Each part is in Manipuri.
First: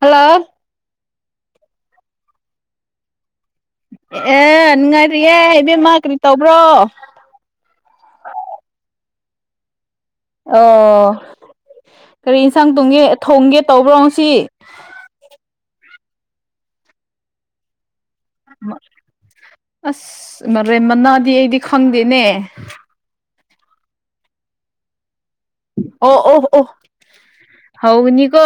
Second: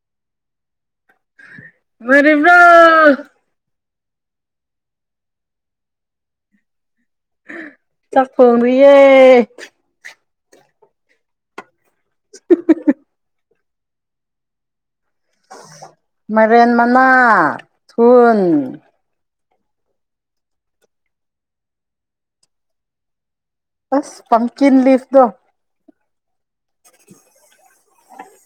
ꯍꯜꯂꯣ ꯅꯨꯡꯉꯥꯏꯔꯤꯕ꯭ꯔꯥ ꯑꯦ ꯅꯨꯡꯉꯥꯏꯔꯤꯔꯤꯌꯦ ꯏꯕꯦꯝꯃ ꯀꯔꯤ ꯇꯧꯕ꯭ꯔꯣ ꯆꯥꯛ ꯊꫭꯡꯉꯤꯌꯦ [unintelligible] ꯑꯣ ꯀꯔꯤ ꯏꯟꯁꯥꯡ ꯇꯣꯡꯒꯦ ꯊꯣꯡꯒꯦ ꯇꯧꯕ꯭ꯔꯣ ꯁꯤ ꯃꯥꯏꯔꯟ ꯃꯅꯥ ꯊꯟ ꯑꯁ ꯃꯔꯦꯟ ꯃꯅꯥꯗꯤ ꯑꯩꯗꯤ ꯈꯪꯗꯦꯅꯦ ꯑꯁ ꯄꯝꯀꯤꯟ ꯂꯤꯐꯗꯣ ꯑꯣ ꯑꯣ ꯑꯣ ꯍꯅꯤꯀꯣ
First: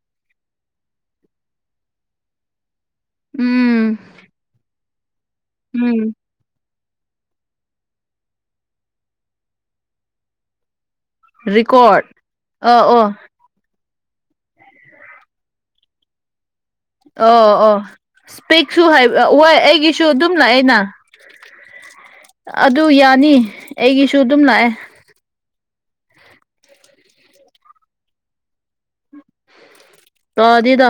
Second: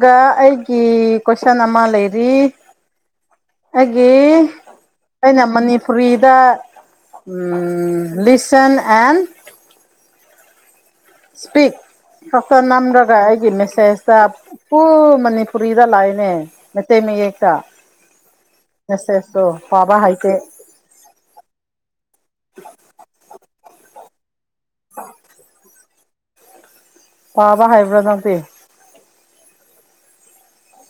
ꯑꯩꯒꯤ ꯀꯣꯏꯁꯟ ꯑꯃ ꯂꯩꯔꯤ ꯑꯦ ꯎꯝ ꯑꯩꯅ ꯎꯝ ꯃꯅꯤꯄꯨꯔꯤꯗ ꯂꯁꯟ ꯑꯦꯟ ꯁꯄꯤꯛ ꯔꯦꯀꯣꯔꯠ ꯐꯆ ꯑ ꯅꯝ ꯑꯣ ꯒ ꯑꯩꯒꯤ ꯃꯦꯁꯦꯖ ꯄꯨ ꯃꯅꯤꯄꯨꯔꯤꯗ ꯂꯥꯛꯑꯅꯦ ꯑꯣ ꯑꯣ ꯏꯁꯄꯦꯛꯁꯨ ꯍꯥꯏꯕ ꯃꯦꯁꯦꯖꯇꯣ ꯋꯥꯏ ꯄꯥꯕ ꯑꯩꯒꯤꯁꯨ ꯑꯗꯨꯝ ꯍꯩꯇꯦ ꯂꯥꯛꯑꯦꯅ ꯑꯗꯨ ꯌꯥꯅꯤ ꯑꯩꯒꯤꯁꯨ ꯇꯨꯝꯂꯑ ꯄꯥꯕ ꯍꯥꯏꯩꯕ꯭ꯔ ꯅꯇ ꯇꯗꯤꯗ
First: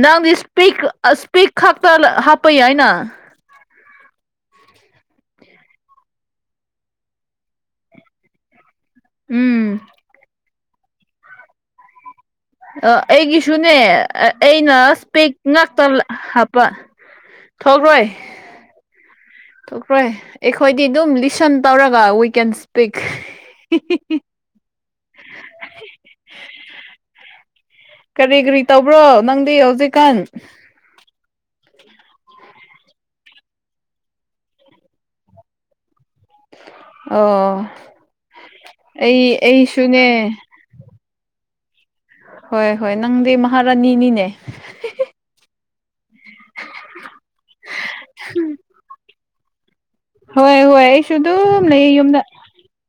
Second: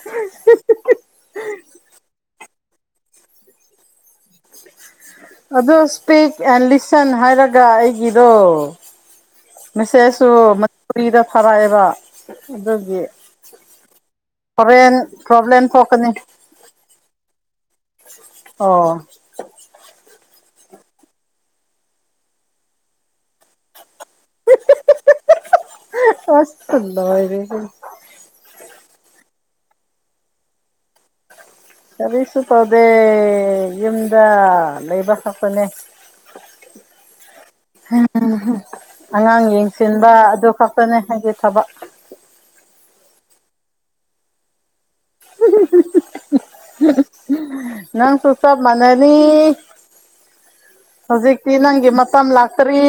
ꯅꯪꯗꯤ ꯏꯁꯄꯤꯛ ꯏꯁꯄꯤꯛ ꯈꯛꯇ ꯍꯥꯞꯄꯩ ꯍꯥꯏꯅ ꯑꯗꯨ ꯏꯁꯄꯤꯛ ꯑꯦꯟ ꯂꯤꯁꯟ ꯍꯥꯏꯔꯒ ꯑꯩꯒꯤꯗꯣ ꯎꯝ ꯃꯁꯦꯁꯁꯨ ꯐꯨꯔꯤꯗ ꯐꯔꯛꯑꯦꯕ ꯑꯩꯒꯤꯁꯨꯅꯦ ꯑꯩꯅ ꯍꯣꯔꯦꯟ ꯏꯁꯄꯦꯛ ꯄ꯭ꯔꯣꯕ꯭ꯂꯦꯝ ꯉꯥꯛꯇ ꯊꯣꯛꯀꯅꯤ ꯍꯥꯞꯄ ꯊꯣꯛꯈ꯭ꯔꯣꯏ ꯑꯣ ꯊꯣꯛꯈ꯭ꯔꯣꯏ ꯑꯩꯈꯣꯏꯗꯤ ꯑꯗꯨꯝ ꯂꯤꯁꯟ ꯇꯧꯔꯒ ꯋꯤ ꯀꯦꯟ ꯁ꯭ꯄꯤꯛ ꯑꯁ ꯊꯗ ꯀꯔꯤ ꯀꯔꯤ ꯇꯧꯕ꯭ꯔꯣ ꯅꯪꯗꯤ ꯍꯧꯖꯤꯛꯀꯥꯟ ꯀꯔꯤꯁꯨ ꯇꯧꯗꯦ ꯌꯨꯝꯗ ꯂꯩꯕ ꯈꯄꯅꯦ ꯑꯣ ꯝ ꯑꯩ ꯑꯉꯥꯡ ꯌꯦꯡꯁꯤꯟꯕ ꯑꯩꯁꯨꯅꯦ ꯑꯗꯨ ꯈꯛꯇꯅꯦ ꯍꯥꯏꯁꯦ ꯊꯕꯛ ꯍꯣꯏ ꯍꯣꯏ ꯅꯪꯗꯤ ꯃꯍꯥꯔꯥꯅꯤꯅꯤꯅꯦ [unintelligible] ꯅꯪ ꯁꯨꯁꯞ ꯃꯅꯅꯤ [inaudible] ꯍꯣꯏ ꯍꯣꯏ ꯑꯩꯁꯨ ꯑꯗꯨ ꯂꯩ ꯌꯨꯝꯗ ꯃꯇꯝ ꯂꯥꯛꯇ꯭ꯔꯤ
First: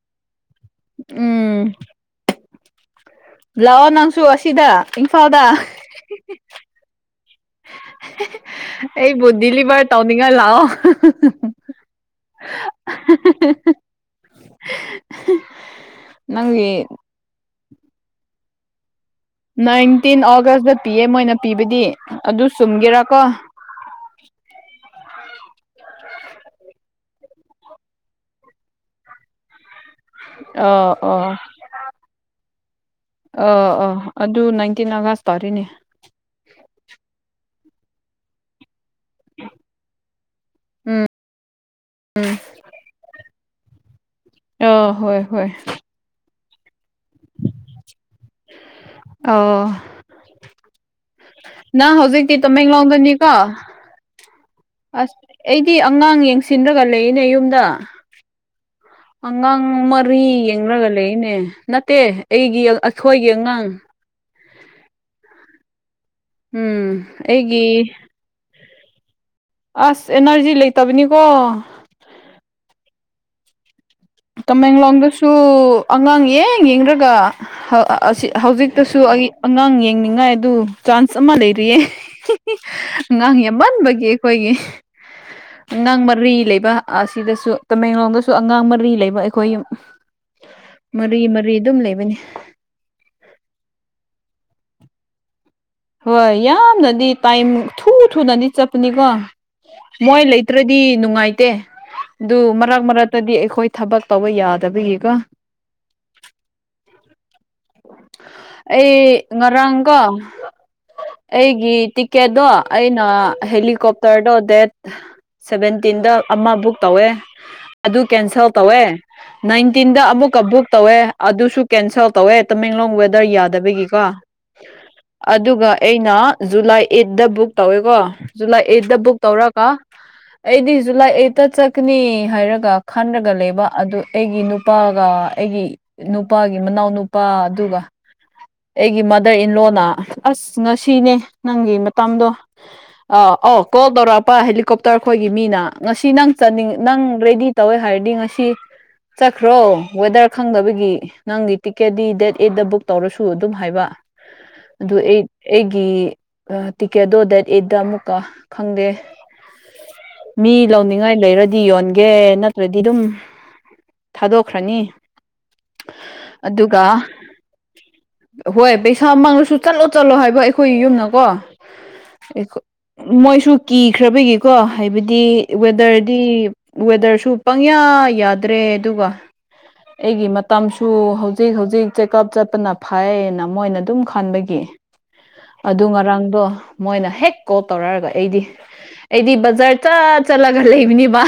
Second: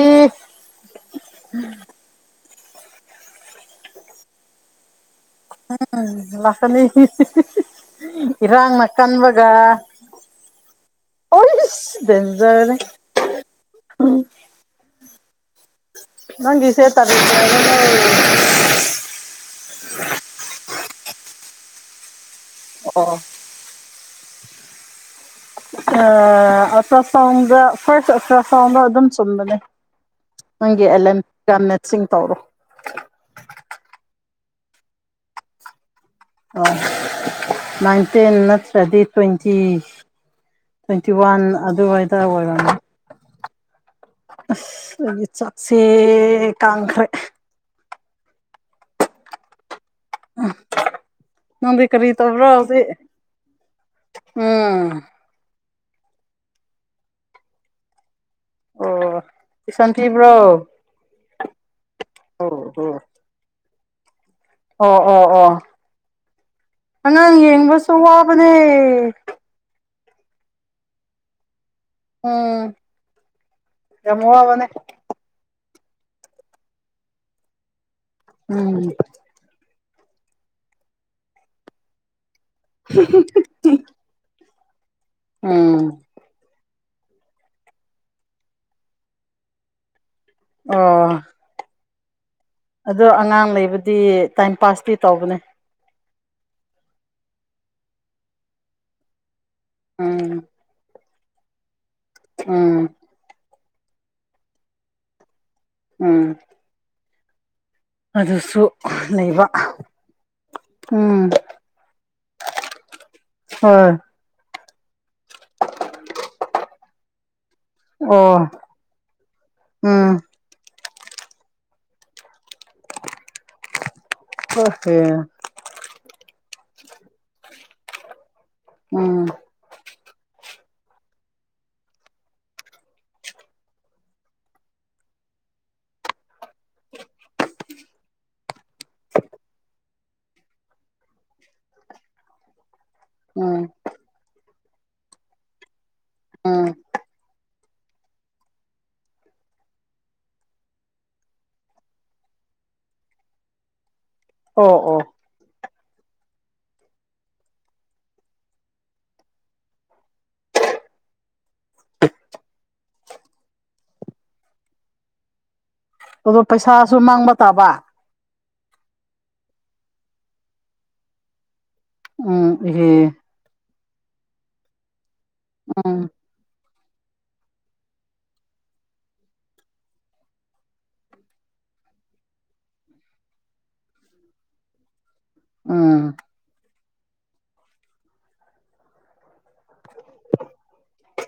ꯎꯝ ꯂꯥꯛꯑꯣ ꯅꯪꯁꯨ ꯑꯁꯤꯗ ꯐꯥꯎꯗ ꯂꯥꯛꯀꯅꯤ ꯏꯔꯥꯡꯅ ꯀꯟꯕꯒ ꯑꯩ ꯨꯗꯤꯤ ꯂꯤꯚꯔ ꯇꯥꯎꯅꯤꯡꯉꯥ ꯂꯑꯣ [inaudible] ꯑꯣꯏꯁ ꯗꯦꯟꯖꯔꯅꯤ ꯅꯪꯒꯤꯁꯦ ꯇꯔ ꯏꯟꯇꯤꯟ ꯑꯣꯒꯁ ꯗ ꯑꯦ ꯃꯣꯏꯅ ꯄꯤꯕꯗꯤ ꯑꯗꯨ ꯑꯣ ꯁꯨꯝꯒꯦꯔꯥꯀꯣ ꯑ ꯑꯜ꯭ꯔ ꯁꯥꯎꯟꯒ ꯐꯥꯔ ꯑꯜꯇ꯭ꯔ ꯁꯥꯎꯟ ꯑꯗꯨꯝ ꯆꯜꯅꯦ ꯅꯪ ꯑꯣ ꯑꯦꯂ ꯑꯣ ꯑꯦꯟ ꯔꯝꯅꯥꯊ ꯁꯤ ꯇꯧꯔꯣ ꯑꯥ ꯑꯥ ꯑꯗꯨ ꯅꯥꯏꯟꯇꯤꯟ ꯑꯥꯒꯁ ꯇꯥꯔꯤꯅꯦ ꯑꯣ ꯅꯥꯏꯟꯇ ꯗꯗꯤ ꯇ꯭ꯋꯦꯟꯇꯤ ꯎꯝ ꯇ꯭ꯋꯦꯟꯇꯤ ꯋꯥꯟ ꯑꯗꯨꯋꯥꯏꯗ ꯑꯣꯏꯔꯝꯃꯤ ꯑ ꯍꯣꯏ ꯍꯣꯏ ꯆꯁꯤꯦ ꯀꯥꯡꯈꯣꯏ ꯑꯣ ꯎꯝ ꯅꯪ ꯍꯧꯖꯤꯛꯇꯤ ꯇꯃꯦꯡꯂꯣꯡꯗꯅꯤꯀꯣ ꯎꯝ ꯑꯁ ꯤ ꯑꯉꯥꯡ ꯌꯦꯡꯁꯤꯟꯂꯒ ꯂꯩꯔꯤꯅꯦ ꯌꯨꯝꯗ ꯑꯣ ꯑꯉꯥꯡ ꯇꯨꯏꯁꯟ ꯃꯔꯤ ꯄꯤꯕ꯭ꯔꯣ ꯌꯦꯡꯂꯡꯒ ꯂꯩꯅꯦ ꯅꯠꯇꯦ ꯑꯣ ꯑꯩꯒꯤ ꯑꯣ ꯑꯊꯣꯏꯒꯤ ꯑꯉꯥꯡ ꯑꯣ ꯑꯣ ꯑꯣ ꯎꯝ ꯑꯉꯥꯛ ꯑꯩꯒꯤ ꯌꯦꯡꯕꯁꯨ ꯋꯥꯕꯅꯦ ꯎꯝ ꯑꯁ ꯑꯦꯅꯔꯖꯤ ꯂꯩꯇꯕꯅꯤꯀꯣ ꯎꯝ ꯌꯥꯝ ꯋꯥꯕꯅꯦ ꯇꯃꯦꯡꯂꯣꯡꯗꯁꯨ ꯑꯉꯥꯡꯌꯦ ꯌꯦꯡꯗ꯭ꯔꯒ ꯑꯁꯤ ꯎꯝ ꯍꯧꯖꯤꯛꯇꯁꯨ ꯑꯩ ꯑꯉꯥꯡ ꯌꯦꯡꯅꯤꯡꯉꯥꯏ ꯑꯗꯨ ꯆꯥꯟꯁ ꯑꯃ ꯂꯩꯔꯤꯌꯦ ꯑꯉꯥꯡ ꯌꯥꯝꯃꯟꯕꯒꯤ ꯑꯩꯈꯣꯏꯒꯤ ꯎꯝ ꯑꯉꯥꯡ ꯃꯔꯤ ꯂꯩꯕ ꯑꯁꯤꯗꯁꯨ ꯇꯃꯦꯡꯂꯣꯡꯗꯁꯨ ꯑꯉꯥꯡꯔꯤ ꯔꯤ ꯂꯩꯕ ꯑꯩꯈꯣꯏ ꯌꯨꯝ ꯑꯣ ꯃꯔꯤ ꯃꯔꯤ ꯑꯗꯨꯝ ꯂꯩꯕꯅꯤ ꯑꯗꯣ ꯑꯉꯥꯡ ꯂꯩꯕꯗꯤ ꯇꯥꯏꯝ ꯄꯥꯁꯇꯤ ꯇꯧꯕꯅꯦ ꯍꯣꯏ ꯌꯥꯝꯅꯗꯤ ꯇꯥꯏꯝ ꯊꯨ ꯊꯨꯅꯗꯤ ꯆꯠꯄꯅꯤꯀꯣ ꯃꯣꯏ ꯎꯝ ꯂꯩꯇ꯭ꯔꯗꯤ ꯅꯨꯡꯉꯥꯏꯇ ꯠꯇꯦ ꯑꯗꯨ ꯃꯔꯛ ꯎꯝ ꯃꯔꯛꯇꯗꯤ ꯑꯩꯈꯣꯏ ꯊꯕꯛ ꯇꯧꯕ ꯌꯥꯗꯕꯒꯤꯀꯣ ꯎꯝ ꯑꯗꯨꯁꯨ [inaudible] ꯑꯩ ꯂꯩꯕ ꯉꯔ ꯀ ꯎꯝ ꯑꯩꯒꯤ ꯇꯤꯛꯀꯦꯠꯇꯣ ꯑꯩꯅ ꯍꯣꯏ ꯍꯦꯂꯤꯀꯣꯞꯇꯔꯗꯣ ꯗꯦꯠ ꯁꯚꯦꯟꯇꯤꯟꯗ ꯑꯃ ꯕꯨꯛ ꯇꯧꯋꯦ ꯑꯗꯨ ꯑꯣ ꯀꯦꯟꯁꯦꯜ ꯇꯧꯋꯦ ꯅꯥꯏꯟꯇꯤꯟꯗ ꯎꯝ ꯑꯃꯨꯛ ꯑꯃꯨꯛ ꯇꯧꯋꯦ ꯑꯗꯨꯁꯨ ꯀꯦꯟꯁꯦꯜ ꯇꯧꯋꯦ ꯇꯃꯦꯡꯂꯣꯡ ꯋꯦꯗꯔ ꯌꯥꯗꯕꯒꯤꯀꯣ ꯑ ꯍꯦ ꯑꯗꯨꯒ ꯑꯩꯅ ꯖꯨꯂꯥꯏ ꯑꯩꯠꯇ ꯕꯨꯛ ꯇꯧꯋꯦꯀꯣ ꯑꯗꯨꯅ ꯑꯩꯗ ꯗ ꯕꯨꯛ ꯎꯝ ꯇꯧꯔꯒ ꯑꯩꯗꯤꯁꯨꯨ ꯂꯥꯏ ꯑꯩꯠꯇ ꯆꯠꯀꯅꯤ ꯍꯥꯏꯔꯒ ꯈꯟꯔꯒ ꯂꯩꯕ ꯑꯗꯨ ꯑꯩꯒꯤ ꯅꯨꯄꯥꯒ ꯑꯩꯒꯤ ꯅꯨꯄꯥꯒꯤ ꯃꯅꯥꯎ ꯅꯨꯄꯥ ꯑꯗꯨꯒ ꯑꯩꯒꯤ ꯃꯥꯗꯔ ꯏꯟꯂꯣꯅ ꯑꯁ ꯉꯁꯤꯅꯦ ꯅꯪꯒꯤ ꯃꯇꯝꯗꯣ ꯑ ꯑꯣ ꯎꯝ ꯀꯣꯗꯔꯣꯄꯥ ꯍꯥꯏ ꯀꯣꯞꯇꯔ ꯑꯩꯈꯣꯏꯒꯤ ꯃꯤꯅ ꯉꯁꯤ ꯅꯪ ꯎꯝ ꯆꯅꯤꯡ ꯅꯪ ꯔꯦꯗꯤ ꯇꯧꯋꯦ ꯍꯥꯏꯔꯗꯤ ꯉꯁꯤ ꯆꯠꯈ꯭ꯔꯣ ꯋꯦꯗꯔ ꯈꯪꯗꯕꯒꯤ ꯅꯪꯒꯤ ꯇꯤꯛꯀꯦꯠꯗꯤ ꯗꯦꯠ ꯑꯦꯗꯠꯇ ꯕꯨꯛ ꯇꯧꯔꯁꯨ ꯑꯗꯨꯝ ꯍꯥꯏꯕ ꯑꯣ ꯑꯗꯨ ꯑꯣ ꯑꯩ ꯒꯤ ꯇꯤꯀꯦꯠꯇꯣ ꯗꯦꯠ ꯑꯦꯠꯇ ꯑꯃꯨꯛꯀ ꯈꯪꯗꯦ ꯃꯤ ꯂꯧꯅꯤꯡꯉꯥꯏ ꯂꯩꯔꯗꯤ ꯌꯣꯟꯒꯦ ꯅꯠꯇ꯭ꯔꯗꯤ ꯑꯗꯨꯝ ꯊꯥꯗꯣꯛꯈ꯭ꯔꯅꯤ ꯑꯗꯣ ꯑꯗꯨꯒ ꯄꯩꯁꯥꯁꯨ ꯃꯥꯡꯕ ꯇꯥꯕ ꯍꯣꯏ ꯄꯩꯁꯥ ꯃꯥꯥꯡꯅꯁꯨ ꯆꯠꯂꯣ ꯆꯠꯂꯣ ꯍꯥꯏꯕ ꯑꯩꯈꯣꯏꯒꯤ ꯌꯨꯝꯅꯀꯣ ꯎꯝ ꯏꯍꯦ ꯃꯣꯏꯁꯨ ꯀꯤꯈ꯭ꯔꯕꯒꯤꯀꯣ ꯍꯥꯏꯕꯗꯤ ꯗꯤ ꯎꯝ ꯋꯦꯗꯔꯗꯤ ꯋꯦꯗꯔꯁꯨ ꯄꯪꯌꯥ ꯌꯥꯗ꯭ꯔꯦ ꯑꯗꯨꯒ ꯑꯩꯒꯤ ꯃꯇꯝꯁꯨ ꯍꯧꯖꯤꯛ ꯍꯧꯖꯤꯛ ꯆꯦꯛꯑꯞ ꯆꯠꯄꯅ ꯐꯥꯏꯅ ꯃꯣꯏꯅ ꯑꯗꯨꯝ ꯈꯟꯕꯒꯤ ꯀꯦ ꯑꯗꯨ ꯎꯝ ꯉꯔꯥꯡꯗꯣ ꯃꯣꯏꯅ ꯍꯦꯛ ꯀꯣꯜ ꯇꯧꯔꯛꯑꯒ ꯑꯩꯗꯤ ꯑꯩꯗꯤ ꯕꯖꯥꯔ ꯆꯠ ꯆꯠꯂꯒ ꯂꯩꯕꯅꯤꯕ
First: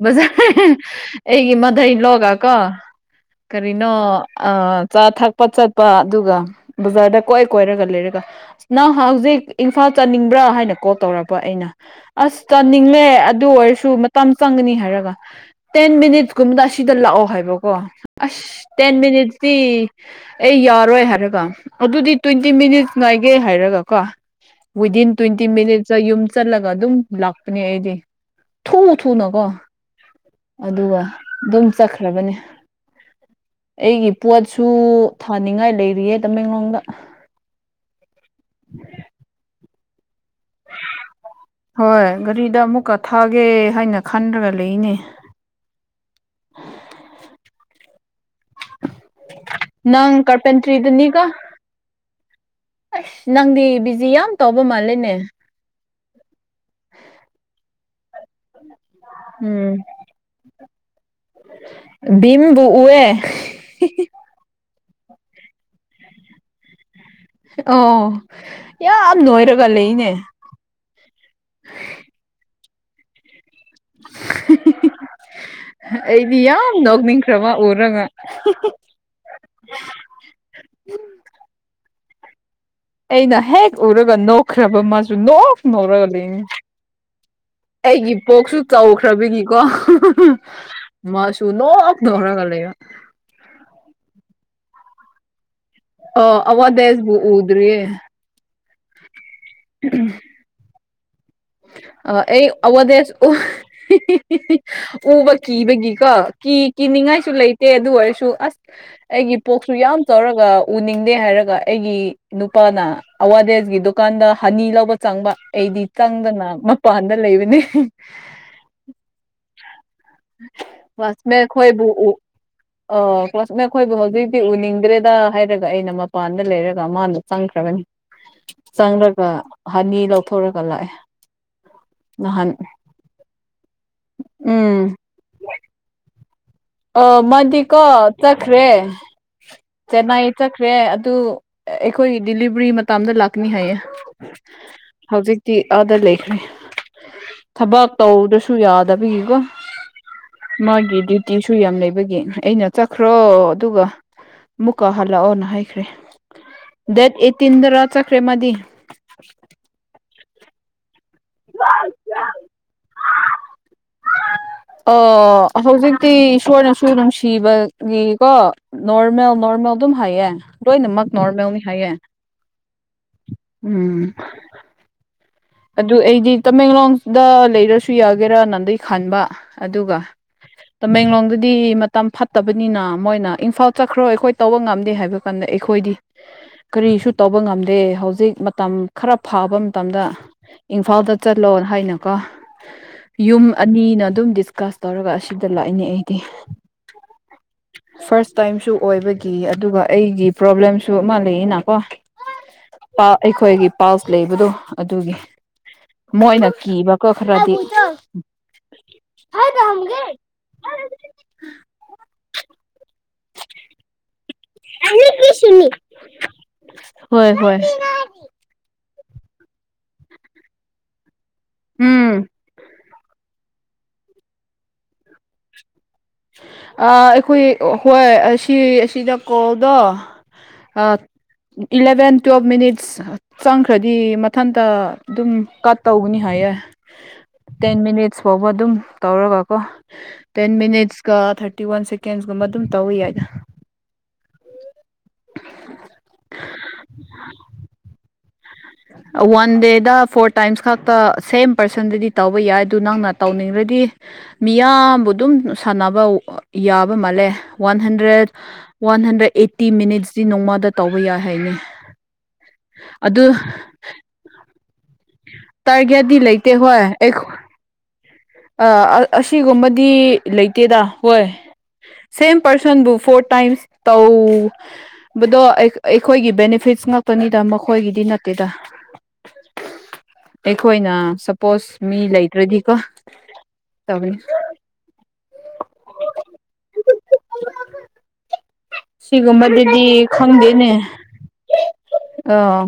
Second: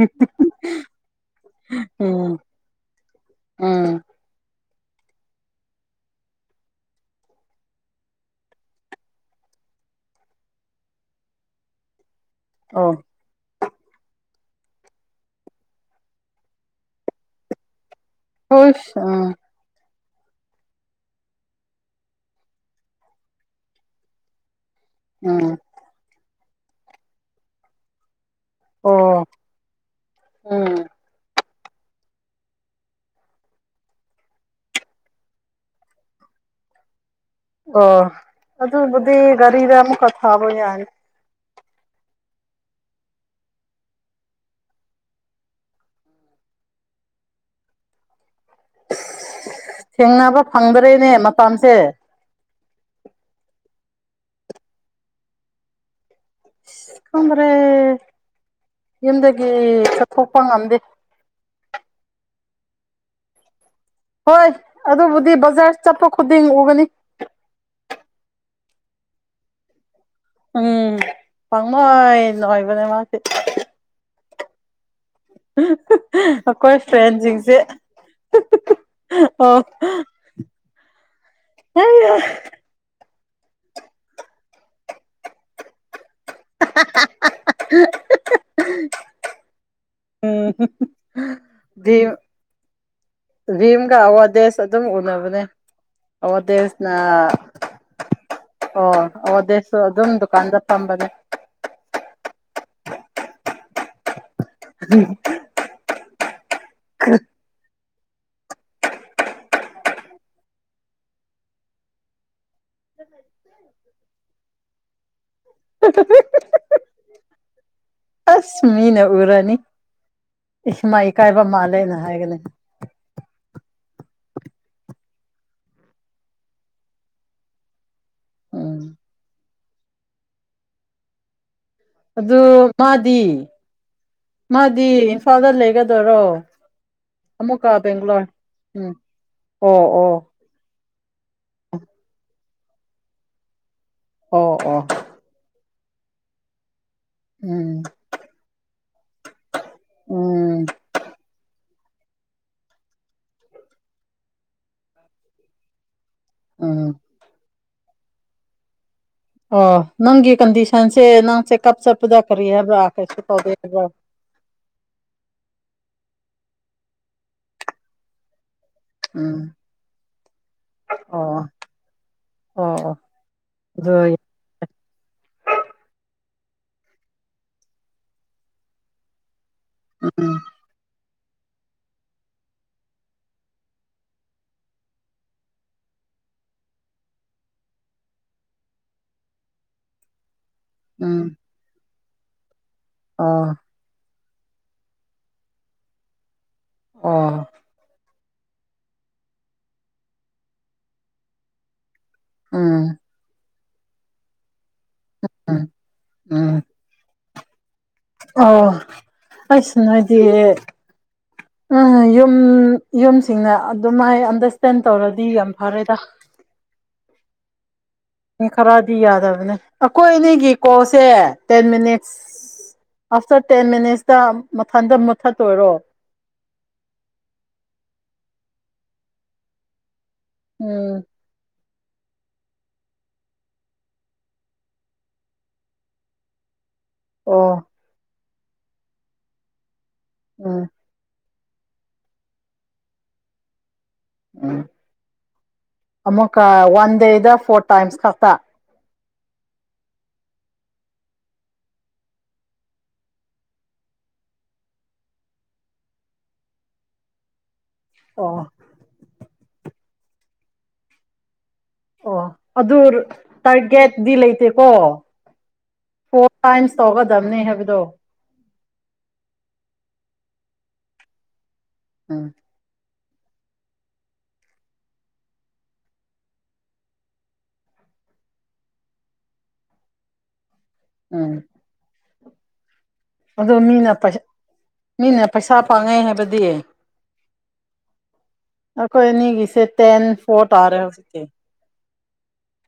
ꯕꯖꯥꯔ ꯑꯩꯒꯤ ꯎꯝ ꯃꯙꯩꯂꯣꯒꯀꯣ ꯎꯝ ꯀꯔꯤꯅꯣ ꯆꯥ ꯊꯛꯄ ꯆꯠꯄ ꯑꯗꯨꯒ ꯕꯖꯥꯔꯗ ꯀꯣꯏꯑꯦ ꯀꯣꯏꯔꯒ ꯂꯩꯔꯒ ꯑꯁ ꯅꯪ ꯍꯧꯖꯤꯛ ꯏꯝꯐꯥꯜ ꯆꯥꯅꯤꯡꯕ꯭ꯔꯥ ꯍꯥꯏꯅ ꯀꯣꯜ ꯇꯧꯔꯛꯄ ꯑꯩꯅ ꯑꯁ ꯑꯣ ꯆꯥꯅꯤꯡꯃꯦ ꯑꯗꯨ ꯑꯣꯏꯔꯁꯨ ꯁꯨ ꯃꯇꯝ ꯆꯪꯒꯅꯤ ꯍꯥꯏꯔꯒ ꯇꯦꯟ ꯃꯤꯅꯤꯠꯁꯀꯨꯝꯕꯗ ꯑꯁꯤꯗ ꯂꯥꯛꯑꯣ ꯍꯥꯏꯕꯀꯣ ꯑꯁ ꯇꯦꯟ ꯍꯨꯏꯁ ꯎꯝ ꯃꯤꯅꯤꯠꯁꯤ ꯑꯩ ꯌꯥꯔꯣꯏ ꯍꯥꯏꯔꯒ ꯑꯗꯨꯗꯤ ꯇꯣꯏꯟꯇꯤ ꯃꯤꯅꯤꯠꯁ ꯉꯥꯏꯒꯦ ꯍꯥꯏꯔꯒ ꯀꯣ ꯋꯤꯗꯤꯟ ꯇꯣꯏꯟꯇꯤ ꯎꯝ ꯃꯤꯅꯤꯠꯁ ꯌꯨꯝ ꯆꯠꯂꯒ ꯑꯗꯨꯝ ꯂꯥꯛꯄꯅꯦ ꯑꯩꯗꯤ ꯊꯨꯎ ꯑꯣ ꯊꯨꯅꯀꯣ ꯎꯝ ꯑꯗꯨꯒ ꯑꯗꯨꯝ ꯆꯠꯈ꯭ꯔꯕꯅꯦ ꯑꯩꯒꯤ ꯄꯣꯠꯁꯨ ꯊꯥꯅꯤꯡꯉꯥꯏ ꯂꯩꯔꯤꯌꯦ ꯇꯃꯦꯡꯂꯣꯡ ꯆꯠꯈ꯭ꯔꯕꯅꯦ [unintelligible] ꯑꯣ ꯑꯗꯨ ꯕꯨꯗꯤ ꯒꯔꯤꯗ ꯑꯃꯨꯛ ꯀ ꯊꯕ ꯌꯥꯅꯤ ꯍꯣꯏ ꯒꯥꯔꯤꯗ ꯑꯃꯨꯛꯀ ꯊꯥꯒꯦ ꯍꯥꯏꯅ ꯈꯟꯗꯨꯅ ꯂꯩꯏꯅꯦ ꯅꯪ ꯊꯦꯡꯅꯕ ꯐꯪꯗ꯭ꯔꯦꯅꯦ ꯀꯥꯔꯄꯦꯟꯇ꯭ꯔꯤꯗꯨꯅꯤꯒ ꯃꯇꯝꯁꯦ ꯅꯪꯗꯤ ꯌꯥꯝ ꯇꯧꯕ ꯃꯥꯜꯂꯦꯅꯦ [unintelligible] ꯌꯨꯝꯗꯒꯤ ꯆꯊꯣꯛꯄ ꯉꯝꯗꯦ ꯕꯤꯝꯕꯨ ꯎꯋꯦ ꯍꯣꯏ ꯑꯗꯨꯕꯨꯗꯤ ꯕꯖꯥꯔ ꯆꯠꯄ ꯈꯨꯗꯤꯡ ꯎꯒꯅꯤ ꯑꯣ ꯌꯥꯝ ꯅꯣꯏꯔꯒ ꯂꯩꯅꯦ ꯄꯪꯅꯣꯏ [unintelligible] ꯃꯥꯁꯦ [inaudible] ꯑꯩꯗꯤ ꯌꯥꯝ ꯑꯩꯈꯣꯏ ꯅꯣꯛꯅꯤꯡꯈ꯭ꯔꯕ ꯐ꯭ꯔꯦꯟꯁꯤꯡꯁꯦ ꯎꯔꯒ ꯑꯣ ꯑꯩꯅ ꯍꯦꯛ ꯎꯔꯒ ꯅꯣꯛꯈ꯭ꯔꯕ ꯃꯥꯁꯨ ꯅꯣꯛ ꯉꯧꯔꯛꯒꯂꯤ ꯑꯩꯒꯤ ꯄꯣꯛꯁꯨ ꯆꯥꯎ ꯐ꯭ꯔꯕꯤꯜꯒꯤꯀꯣ ꯎꯝ ꯃꯥꯁꯨ ꯚꯤꯝ ꯅꯣꯛꯇ꯭ꯔꯒ ꯂꯩꯕ ꯚꯤꯝꯒ ꯑꯋꯥꯔꯗꯦꯁ ꯑꯗꯨꯝ ꯎꯅꯕꯅꯦ ꯑꯣ ꯗꯁ ꯑꯋꯥꯗꯦꯁꯕꯨ ꯎꯗ꯭ꯔꯤꯌꯦ ꯑꯣꯗꯦꯁꯨ ꯑꯗꯨꯝ ꯗꯨꯀꯥꯟꯗ ꯑꯝꯕꯗ ꯑ ꯑꯩ ꯑꯕꯗꯦ ꯎꯕ ꯀꯤꯕꯒꯤꯀꯣ ꯀꯤ ꯀꯤꯅꯤꯡꯉꯥꯏꯁꯨ ꯂꯩꯇꯦ ꯑꯗꯨ ꯑꯣꯏꯔꯁꯨ ꯑꯁ ꯑꯩꯒꯤ ꯄꯣꯛꯁꯨ ꯌꯥꯝ ꯆꯥꯎꯧꯔꯒ ꯎꯅꯤꯡꯗꯦ ꯍꯥꯏꯔꯒ ꯑꯩꯒꯤ ꯅꯨꯄꯥꯅ ꯑꯋꯥꯗꯦꯁꯀꯤ ꯗꯨꯀꯥꯟꯗ ꯍꯅꯤ ꯂꯧꯕ ꯆꯪꯕ ꯑꯩꯗꯤ ꯆꯪꯗꯅꯨ ꯃꯄꯥꯟꯗ ꯂꯩꯕꯅꯦ ꯑꯁ ꯃꯤꯅ ꯎꯔꯅꯤ ꯏꯃꯥꯏ ꯏꯀꯥꯏꯕ ꯀ꯭ꯂꯥꯁꯃꯦꯠ ꯈꯣꯏꯕꯨ ꯃꯥꯜꯂꯦꯅ ꯍꯥꯏꯒꯅꯤ ꯑꯩꯈꯣꯏꯕꯨ ꯍꯧꯖꯤꯛꯇꯤ ꯎꯅꯤꯡꯗ꯭ꯔꯦꯗ ꯍꯥꯏꯔꯒ ꯑꯩꯅ ꯃꯄꯥꯟꯗ ꯂꯩꯔꯒ ꯃꯥꯗ ꯆꯪꯈ꯭ꯔꯕꯅꯤ ꯎꯝ ꯆꯉ꯭ꯔꯒ ꯍꯅꯤ ꯂꯧꯊꯣꯔꯒ ꯂꯥꯛꯑꯦ ꯑꯗꯨ ꯅꯍꯥꯟ ꯃꯥꯗꯤ ꯎꯝ ꯃꯥꯗꯤ ꯏꯝꯐꯥꯜꯗ ꯂꯩꯒꯗꯔꯣ ꯑ ꯃꯗꯤꯀꯣ ꯆꯠꯈ꯭ꯔꯦ ꯎꯝ ꯑꯣ ꯑꯣ ꯆꯦꯟꯅꯥꯏ ꯆꯠꯈ꯭ꯔꯦ [unintelligible] ꯑꯩꯈꯣꯏ ꯗꯂꯤ ꯔꯤ ꯃ ꯃꯇꯝ ꯑꯃꯗ ꯂꯛꯅꯤ ꯍꯥꯏꯌꯦ ꯑꯣ ꯑꯣ ꯍꯧꯖꯤꯛꯇꯤ ꯑꯥꯗ ꯂꯦꯈꯅꯤ ꯎꯝ ꯊꯕꯛ ꯇꯧꯗꯁꯨ ꯌꯥꯗꯕꯤꯀ ꯎꯝ ꯃꯥꯒꯤꯗꯤ ꯏꯁꯨ ꯌꯥꯝ ꯂꯩꯕꯒꯤ ꯑꯩꯅ ꯆꯠꯈ꯭ꯔꯣ ꯑꯗꯨꯒ ꯑꯃꯨꯛꯀ ꯍꯜꯂꯛꯑꯣꯅ ꯍꯥꯏꯈ꯭ꯔꯦ ꯎꯝ ꯗꯦꯠ ꯑꯦꯇ ꯏꯟꯗ ꯔ ꯆꯈ꯭ꯔꯦ ꯃꯗꯤ ꯑꯣ ꯅꯪꯒ ꯀꯟꯗꯤꯁꯟ ꯦꯅꯥꯁꯦ ꯀꯞ ꯁ ꯄꯖꯔꯤ ꯐꯕ ꯑꯣ ꯍꯧꯖꯤꯛꯇꯤ ꯏꯁꯣꯔꯅꯁꯨ ꯅꯨꯡꯁꯤꯕꯒꯤꯀꯣ ꯅꯣꯔꯃꯦꯜ ꯎꯝ ꯅꯣꯔꯃꯦꯜ ꯑꯗꯨꯝ ꯍꯥꯏꯌꯦ ꯂꯣꯏꯅꯃꯛ ꯑꯣ ꯅꯣꯔꯃꯦꯜꯅꯤ ꯍꯥꯏꯌꯦ ꯑꯣ ꯑꯣ ꯎꯝ ꯑꯗꯨ ꯑꯗꯨ ꯑꯩꯗꯤ ꯇꯃꯦꯡꯂꯣꯡꯗ ꯂꯩꯔꯁꯨ ꯌꯥꯒꯦꯔꯥ ꯅꯟꯗꯩ ꯈꯥꯟꯕ ꯑꯗꯨꯒ ꯎꯝ ꯇꯃꯦꯡꯂꯣꯡ ꯑꯗꯨꯗꯤ ꯃꯇꯝ ꯐꯠꯇꯕꯅꯤꯅ ꯃꯣꯏꯅ ꯏꯝꯐꯥꯜ ꯆꯠꯈ꯭ꯔꯣ ꯑꯩꯈꯣꯏ ꯇꯧꯕ ꯉꯝꯗꯦ ꯍꯥꯏꯕ ꯀꯥꯟꯗ ꯑꯩꯈꯣꯏꯗꯤ ꯀꯔꯤꯁꯨ ꯇꯧꯕ ꯉꯝꯗꯦ ꯍꯧꯖꯤꯛ ꯃꯇꯝ ꯈꯔ ꯐꯕ ꯃꯇꯝꯗ ꯏꯝꯐꯥꯜꯗ ꯎꯝ ꯆꯠꯂꯣ ꯍꯥꯏꯅ ꯀꯥ ꯌꯨꯝ ꯑꯣ ꯑꯅꯤꯅ ꯑꯗꯨꯝꯗꯤ ꯕꯤꯁꯀꯥꯁ ꯇꯧꯔꯒ ꯑꯁꯤꯗ ꯂꯥꯛꯏꯅꯦ ꯑꯩꯗꯤ ꯑꯣ ꯐꯁ ꯇꯥꯏꯝꯁꯨ ꯑꯣꯏꯕꯒꯤ ꯑꯗꯨꯒ ꯑꯩꯒꯤ ꯄ꯭ꯔꯣꯕ꯭ꯂꯦꯝꯁꯨ ꯑꯃ ꯂꯩꯌꯦꯅꯀꯣ ꯎꯝ ꯑꯥ ꯑꯩ ꯑꯣꯏꯌꯦꯒ ꯄꯥꯁ ꯂꯩꯕꯗꯣ ꯑꯗꯨꯒꯤ ꯎꯝ ꯃꯣꯏ ꯅ ꯎꯝ ꯀꯤꯕꯀꯣ ꯈꯔꯗꯤ ꯑꯣ ꯑꯩꯁꯨ ꯅ [unintelligible] ꯍꯥꯏꯗꯤ ꯎ ꯌꯨꯝ ꯌꯨꯝ ꯁꯤꯡꯅ ꯑꯗꯨꯝ ꯍꯥꯏ ꯍꯟꯗ [unintelligible] ꯑꯦꯛꯁꯇꯦꯟ ꯇꯧꯔꯗꯤ ꯌꯥꯝ ꯐꯔꯦꯗ ꯍꯣꯏ ꯍꯣꯏ ꯎ ꯈꯔ [unintelligible] ꯁꯤ ꯌꯥꯗꯕꯅꯦ ꯑꯩꯈꯣꯏ ꯑꯅꯤꯒꯤꯀꯣꯜꯁꯦ ꯇꯦꯟ ꯃꯤꯁ ꯎꯝ ꯑꯐꯇꯔ ꯇꯦꯟ ꯃꯤꯅꯤꯠꯁꯇ ꯃꯊꯟꯇ ꯃꯨꯠꯊꯠꯇꯣꯏꯔꯣ ꯑꯩꯈꯣꯏ ꯍꯣꯏ ꯑꯁꯤ ꯑꯁꯤꯗ ꯀꯣꯜꯗꯣ ꯑ [inaudible] ꯎꯝ [unintelligible] ꯏꯂꯚꯦꯟ ꯇꯨꯋꯦꯜꯕ ꯃꯤꯅꯤꯠꯁ ꯆꯪꯈ꯭ꯔꯗꯤ ꯃꯊꯟꯇ ꯑꯗꯨꯝ ꯀꯠ ꯇꯧꯒꯅꯤ ꯍꯥꯏꯌꯦ ꯑꯣ ꯇꯦꯟ ꯃꯤꯅꯤ ꯐꯥꯎꯕ ꯑꯗꯨꯝ ꯇꯧꯔꯒꯀꯣ ten um minutes thirty one ꯁꯦꯀꯦꯟꯁꯀꯨꯝꯕ ꯑꯗꯨꯝ ꯇꯧꯋꯣ ꯌꯥꯏꯗ ꯎꯝ ꯑꯃꯀ ꯋꯥꯟ ꯗꯦꯗ ꯐꯣꯔ ꯇꯥꯏꯝꯁ ꯀꯁ ꯋꯥꯟ ꯗꯦꯗ ꯐꯣꯔ ꯇꯥꯏꯝꯁ ꯈꯛꯇ ꯁꯦꯝ ꯄꯔꯁꯟꯗꯗꯤ ꯇꯧꯕ ꯌꯥꯏ ꯑꯗꯨ ꯅꯪꯅ ꯇꯧꯅꯤꯡꯔꯗꯤ ꯃꯤꯌꯥꯝꯕꯨ ꯑꯗꯨꯝ ꯁꯥꯟꯅꯕ ꯌꯥꯕ ꯃꯥꯜꯂꯦ ꯋꯥꯟ ꯍꯟꯗ꯭ꯔꯦꯠ ꯑꯣ ꯋꯥꯟ ꯍꯟꯗ꯭ꯔꯦꯠ ꯑꯦꯠꯇꯤ ꯃꯤꯅꯤꯠꯁ ꯁꯤ ꯅꯣꯡꯃꯗ ꯇꯧꯕ ꯌꯥꯏ ꯍꯥꯏꯅꯤ ꯑꯣ ꯑꯗꯨ ꯇꯔꯒꯦꯠ ꯗꯤ ꯂꯩꯇꯦ ꯀꯣ ꯇꯔꯒꯦꯠꯗꯤ ꯂꯩꯇ ꯍꯣꯏ ꯑꯩ ꯍꯥꯏꯕꯗꯣ ꯑ ꯑꯁꯤꯒꯨꯝꯕꯗꯤ ꯂꯩꯇꯦꯗ ꯍꯣꯏ ꯎꯝ ꯁꯦꯝ ꯄꯔꯁꯟ ꯕꯨꯐ ꯐꯣꯔ ꯇꯥꯏꯝꯁ ꯇꯧꯕꯗꯣ ꯑꯩꯈꯣꯏꯒꯤ ꯕꯦꯅꯤꯐꯤꯠꯁ ꯉꯥꯛꯇꯅꯤꯗ ꯃꯈꯣꯏꯒꯤꯗꯤ ꯅꯠꯇꯦꯗ ꯑꯩꯈꯣꯏꯅ ꯎꯝ ꯁꯄꯣꯁ ꯃꯤ ꯂꯩ ꯔꯗꯤ ꯀꯣ ꯑꯗꯣ ꯃꯤꯅ ꯄꯩꯁ ꯃꯤꯅ ꯄꯩꯁꯥ ꯄꯥꯡꯉꯦ ꯍꯥꯏꯕꯗꯤ ꯑꯩꯈꯣꯏ ꯑꯅꯤꯒꯤꯁꯦ ꯁꯤꯒꯨꯝꯕꯗꯨꯗꯤ ꯇꯦꯟ ꯐꯣꯔ ꯈꯪꯗꯦꯅꯦ ꯇꯥꯔꯦ ꯍꯧꯖꯤꯛꯇꯤ ꯑꯥ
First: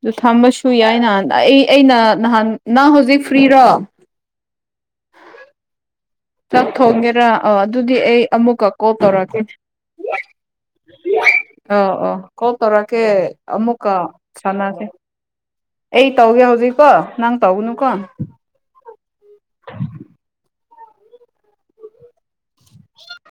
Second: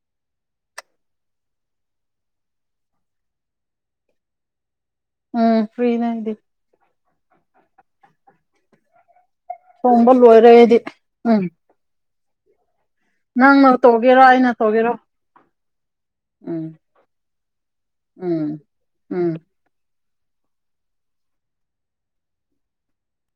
ꯑꯗꯨ ꯊꯝꯕꯁꯨ ꯌꯥꯏꯅ ꯑꯩ ꯑꯩꯅ ꯅꯍꯥꯟ ꯅꯪ ꯍꯧꯖꯤꯛ ꯐ꯭ꯔꯤꯔꯣ ꯎꯝ ꯐ꯭ꯔꯤꯅꯦ ꯑꯩꯗꯤ ꯆꯛ ꯊꫭꯡꯒꯦ ꯑ ꯑꯗꯨꯗꯤ ꯑꯩ ꯑꯃꯨꯛꯀ ꯀꯣꯜ ꯇꯧꯔꯛꯀꯦ ꯊꫭꯡꯕ ꯂꫭꯏꯔꯦ ꯎꯝ ꯀꯣ ꯇꯔ ꯀ ꯅꯪꯅ ꯑꯃꯃꯨꯛꯀ ꯇꯧꯒꯦꯔꯥ ꯑꯩꯅ ꯁꯅꯥꯁꯤ ꯇꯧꯒꯦꯔꯥ ꯑꯩ ꯇꯧꯒꯦ ꯎꯝ ꯍꯧꯖꯤꯛꯀꯣ ꯅꯪ ꯇꯧꯒꯅꯨꯀꯣ ꯎꯝ ꯎꯝ [inaudible]